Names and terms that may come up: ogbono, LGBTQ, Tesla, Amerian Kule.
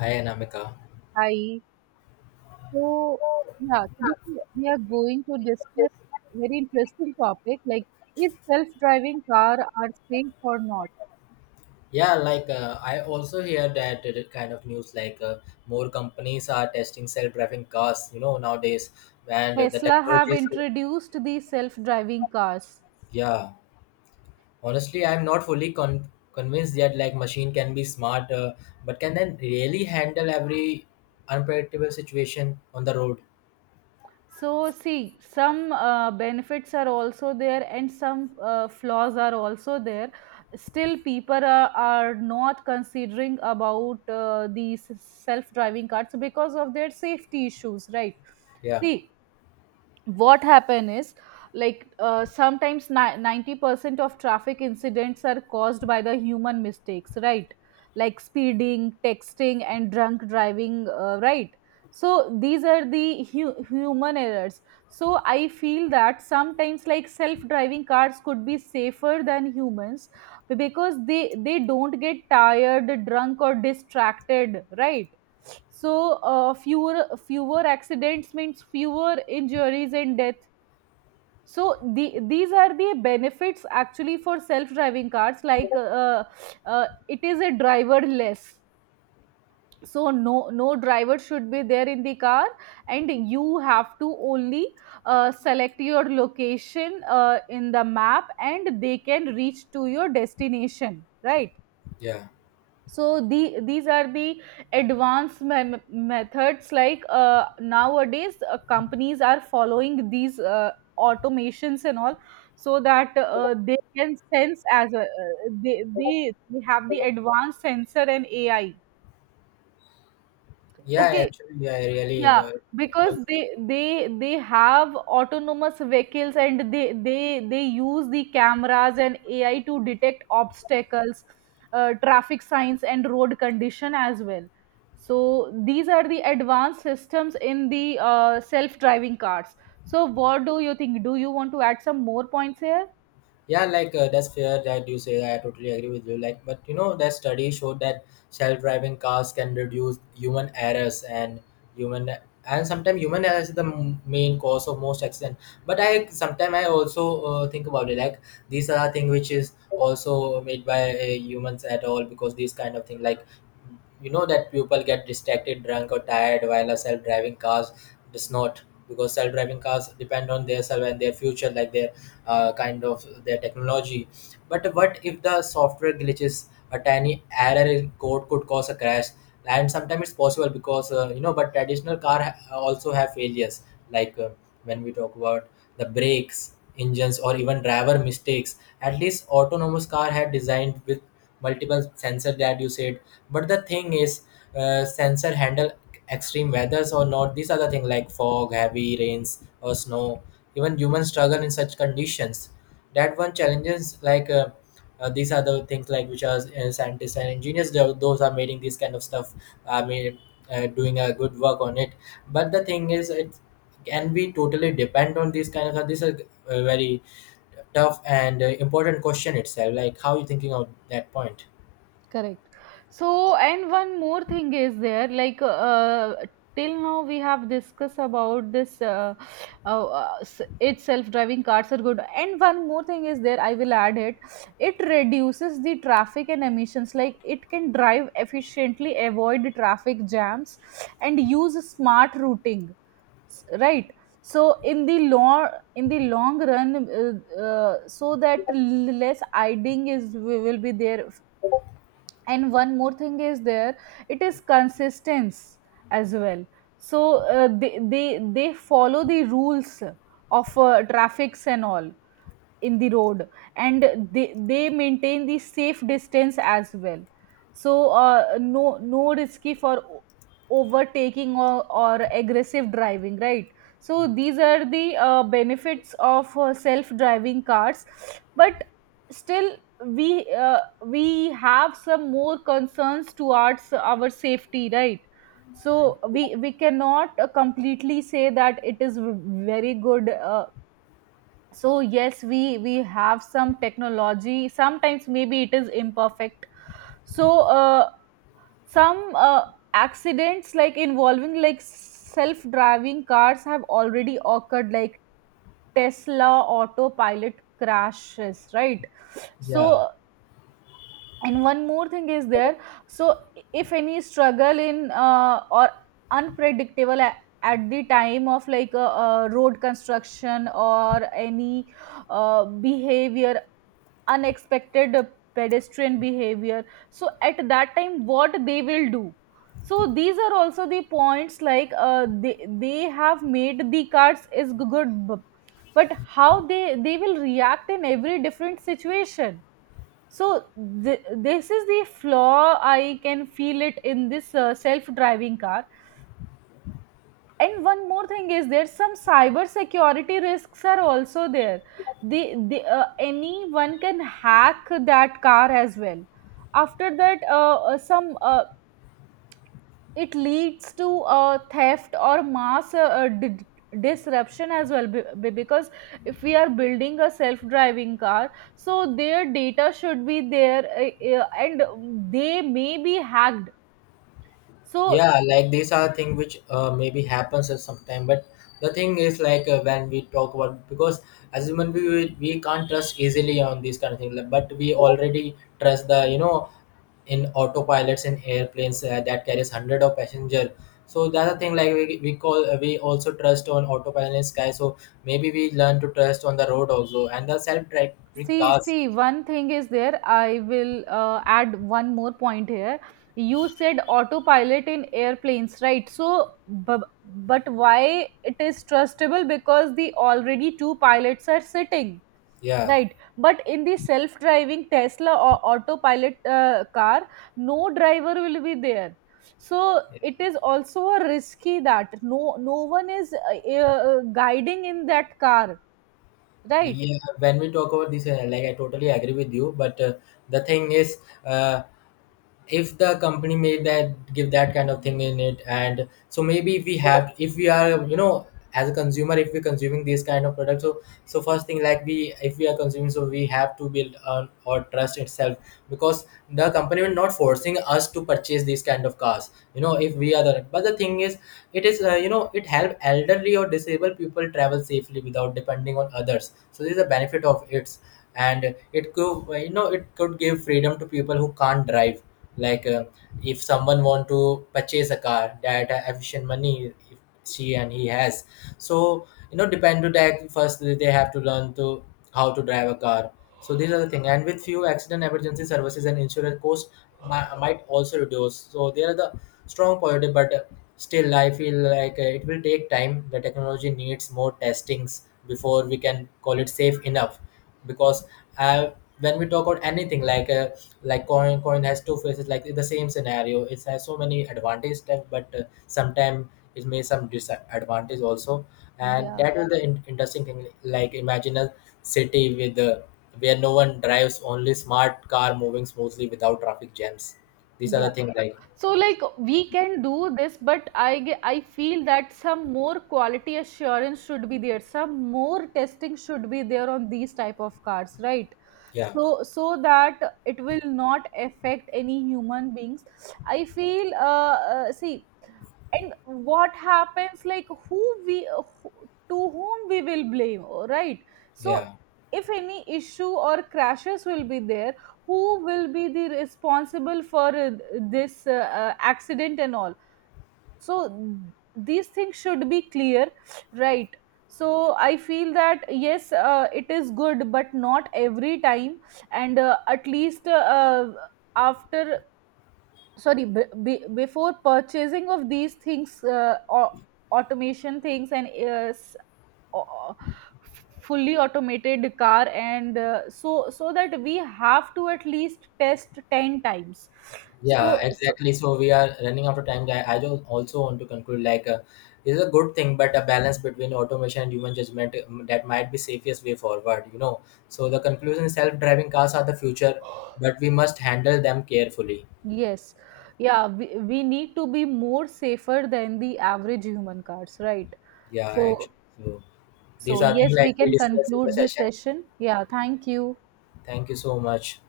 Hi Anamika. Hi. So, yeah, today we are going to discuss very interesting topic like if self-driving car are safe or not. Yeah, like I also hear that kind of news like more companies are testing self-driving cars, you know, nowadays, and the Tesla have technologies. introduced the self-driving cars. Yeah, honestly, I'm not fully convinced yet. Like machine can be smart, but can then really handle every unpredictable situation on the road? So see, some benefits are also there and some flaws are also there. Still, people are not considering about these self-driving cars because of their safety issues, right? Yeah, See, what happen is like sometimes 90% of traffic incidents are caused by the human mistakes, right, like speeding, texting and drunk driving, right. So these are the human errors, so I feel that sometimes like self driving cars could be safer than humans because they don't get tired, drunk or distracted, right? So fewer accidents means fewer injuries and death. So these are the benefits actually for self driving cars, like it is a driver less, so no driver should be there in the car, and you have to only select your location in the map and they can reach to your destination, right? yeah, So these are the advanced methods, like nowadays companies are following these automations and all, so that they can sense as a, they have the advanced sensor and ai. yeah. Okay. Actually, I really Yeah, because they have autonomous vehicles and they use the cameras and AI to detect obstacles, traffic signs and road condition as well. So these are the advanced systems in the self-driving cars. So what do you think? Do you want to add some more points here? Yeah, like that's fair that you say. I totally agree with you. Like, but you know that study showed that self-driving cars can reduce human errors and human and sometimes human errors is the main cause of most accident. But I sometimes I also think about it like these are things which is also made by humans at all, because these kind of thing, like you know, that people get distracted, drunk or tired, while a self-driving cars does not, because self-driving cars depend on their self and their future, like their kind of their technology. But what if the software glitches? A tiny error in code could cause a crash. And sometimes it's possible, because you know, but traditional car also have failures, like when we talk about the brakes, engines, or even driver mistakes. At least autonomous car had designed with multiple sensor that you said. But the thing is, sensor handle extreme weathers or not. These are the things like fog, heavy rains, or snow. Even humans struggle in such conditions. That one challenges like. These are the things like which are scientists and engineers, those are making this kind of stuff, I mean, doing a good work on it. But the thing is, it, can we totally depend on these kind of this is a very tough and important question itself, like how are you thinking of that point? Correct. So, and one more thing is there, like till now we have discussed about this. Its self-driving cars are good, and one more thing is there. I will add it. It reduces the traffic and emissions. Like it can drive efficiently, avoid traffic jams, and use smart routing. Right. So in the long run, so that less idling is will be there. And one more thing is there, it is consistence as well. So they follow the rules of traffics and all in the road, and they maintain the safe distance as well. So no risky for overtaking or aggressive driving, right? So these are the benefits of self driving cars. But still, we uh, we have some more concerns towards our safety, right? So we cannot completely say that it is very good. Uh, so yes we have some technology sometimes maybe it is imperfect so Some accidents like involving like self driving cars have already occurred, like tesla autopilot crashes, right? yeah So, and one more thing is there. So if any struggle in or unpredictable at the time of like a road construction or any behavior, unexpected pedestrian behavior, so at that time what they will do? So these are also the points, like they have made the cards is good but how they will react in every different situation. So th- this is the flaw I can feel it in this self driving car. And one more thing is there, some cyber security risks are also there. The Anyone can hack that car as well. After that some it leads to theft or mass disruption as well, because if we are building a self driving car, so their data should be there, and they may be hacked. So yeah Like these are thing which maybe happens at some time, but the thing is, like when we talk about, because as human, we can't trust easily on these kind of things. Like, but we already trust, the you know in autopilots in airplanes that carries hundred of passenger. So that's the thing, like we call we also trust on autopilot in sky. So maybe we learn to trust on the road also, and the self-driving see, cars. see, one thing is there. I will add one more point here. You said autopilot in airplanes, right? So, but why it is trustable? Because the already two pilots are sitting, Yeah. right? But in the self-driving Tesla or autopilot car, no driver will be there. So it is also a risky that no one is guiding in that car, right? Yeah, when we talk about this, like I totally agree with you. But the thing is, uh, if the company made that, give that kind of thing in it, and so maybe we have, if we are, you know, as a consumer, if we're consuming these kind of products, so first thing, like we, if we are consuming, so we have to build on or trust itself, because the company will not forcing us to purchase these kind of cars, you know, if we are the. But the thing is, it is you know, it help elderly or disabled people travel safely without depending on others, so this is a benefit of it. And it could, you know, it could give freedom to people who can't drive, like if someone want to purchase a car that efficient money, if she and he has. So you know, depend to that, first they have to learn to how to drive a car. So these are the thing, and with few accident, emergency services and insurance cost might also reduce, so they are the strong positive. But still I feel like it will take time, the technology needs more testings before we can call it safe enough. Because uh, when we talk about anything, like coin has two faces, like the same scenario, it has so many advantage step. But sometimes it may some disadvantage also. And Yeah. that is the interesting thing, like imagine a city with where no one drives, only smart car moving smoothly without traffic jams. These are Yeah, the things like. so like we can do this, but I feel that some more quality assurance should be there, some more testing should be there on these type of cars, right? yeah So so that it will not affect any human beings. I feel see, and what happens like who, to whom we will blame, right? So yeah if any issue or crashes will be there, who will be the responsible for this accident and all? So these things should be clear, right? So I feel that yes, it is good but not every time. And at least after sorry b- b- before purchasing of these things or automation things and uh, fully automated car and so so that we have to at least test 10 times. Yeah, So so exactly. So we are running out of time. I do also want to conclude, like it's a good thing, but a balance between automation and human judgment, that might be safest way forward, you know. So the conclusion: is self-driving cars are the future, but we must handle them carefully. yes, yeah, we need to be more safer than the average human cars, right? Yeah, So actually. So so these are things yes, we like we can discussed in the conclude this session. session. Yeah, thank you. Thank you so much.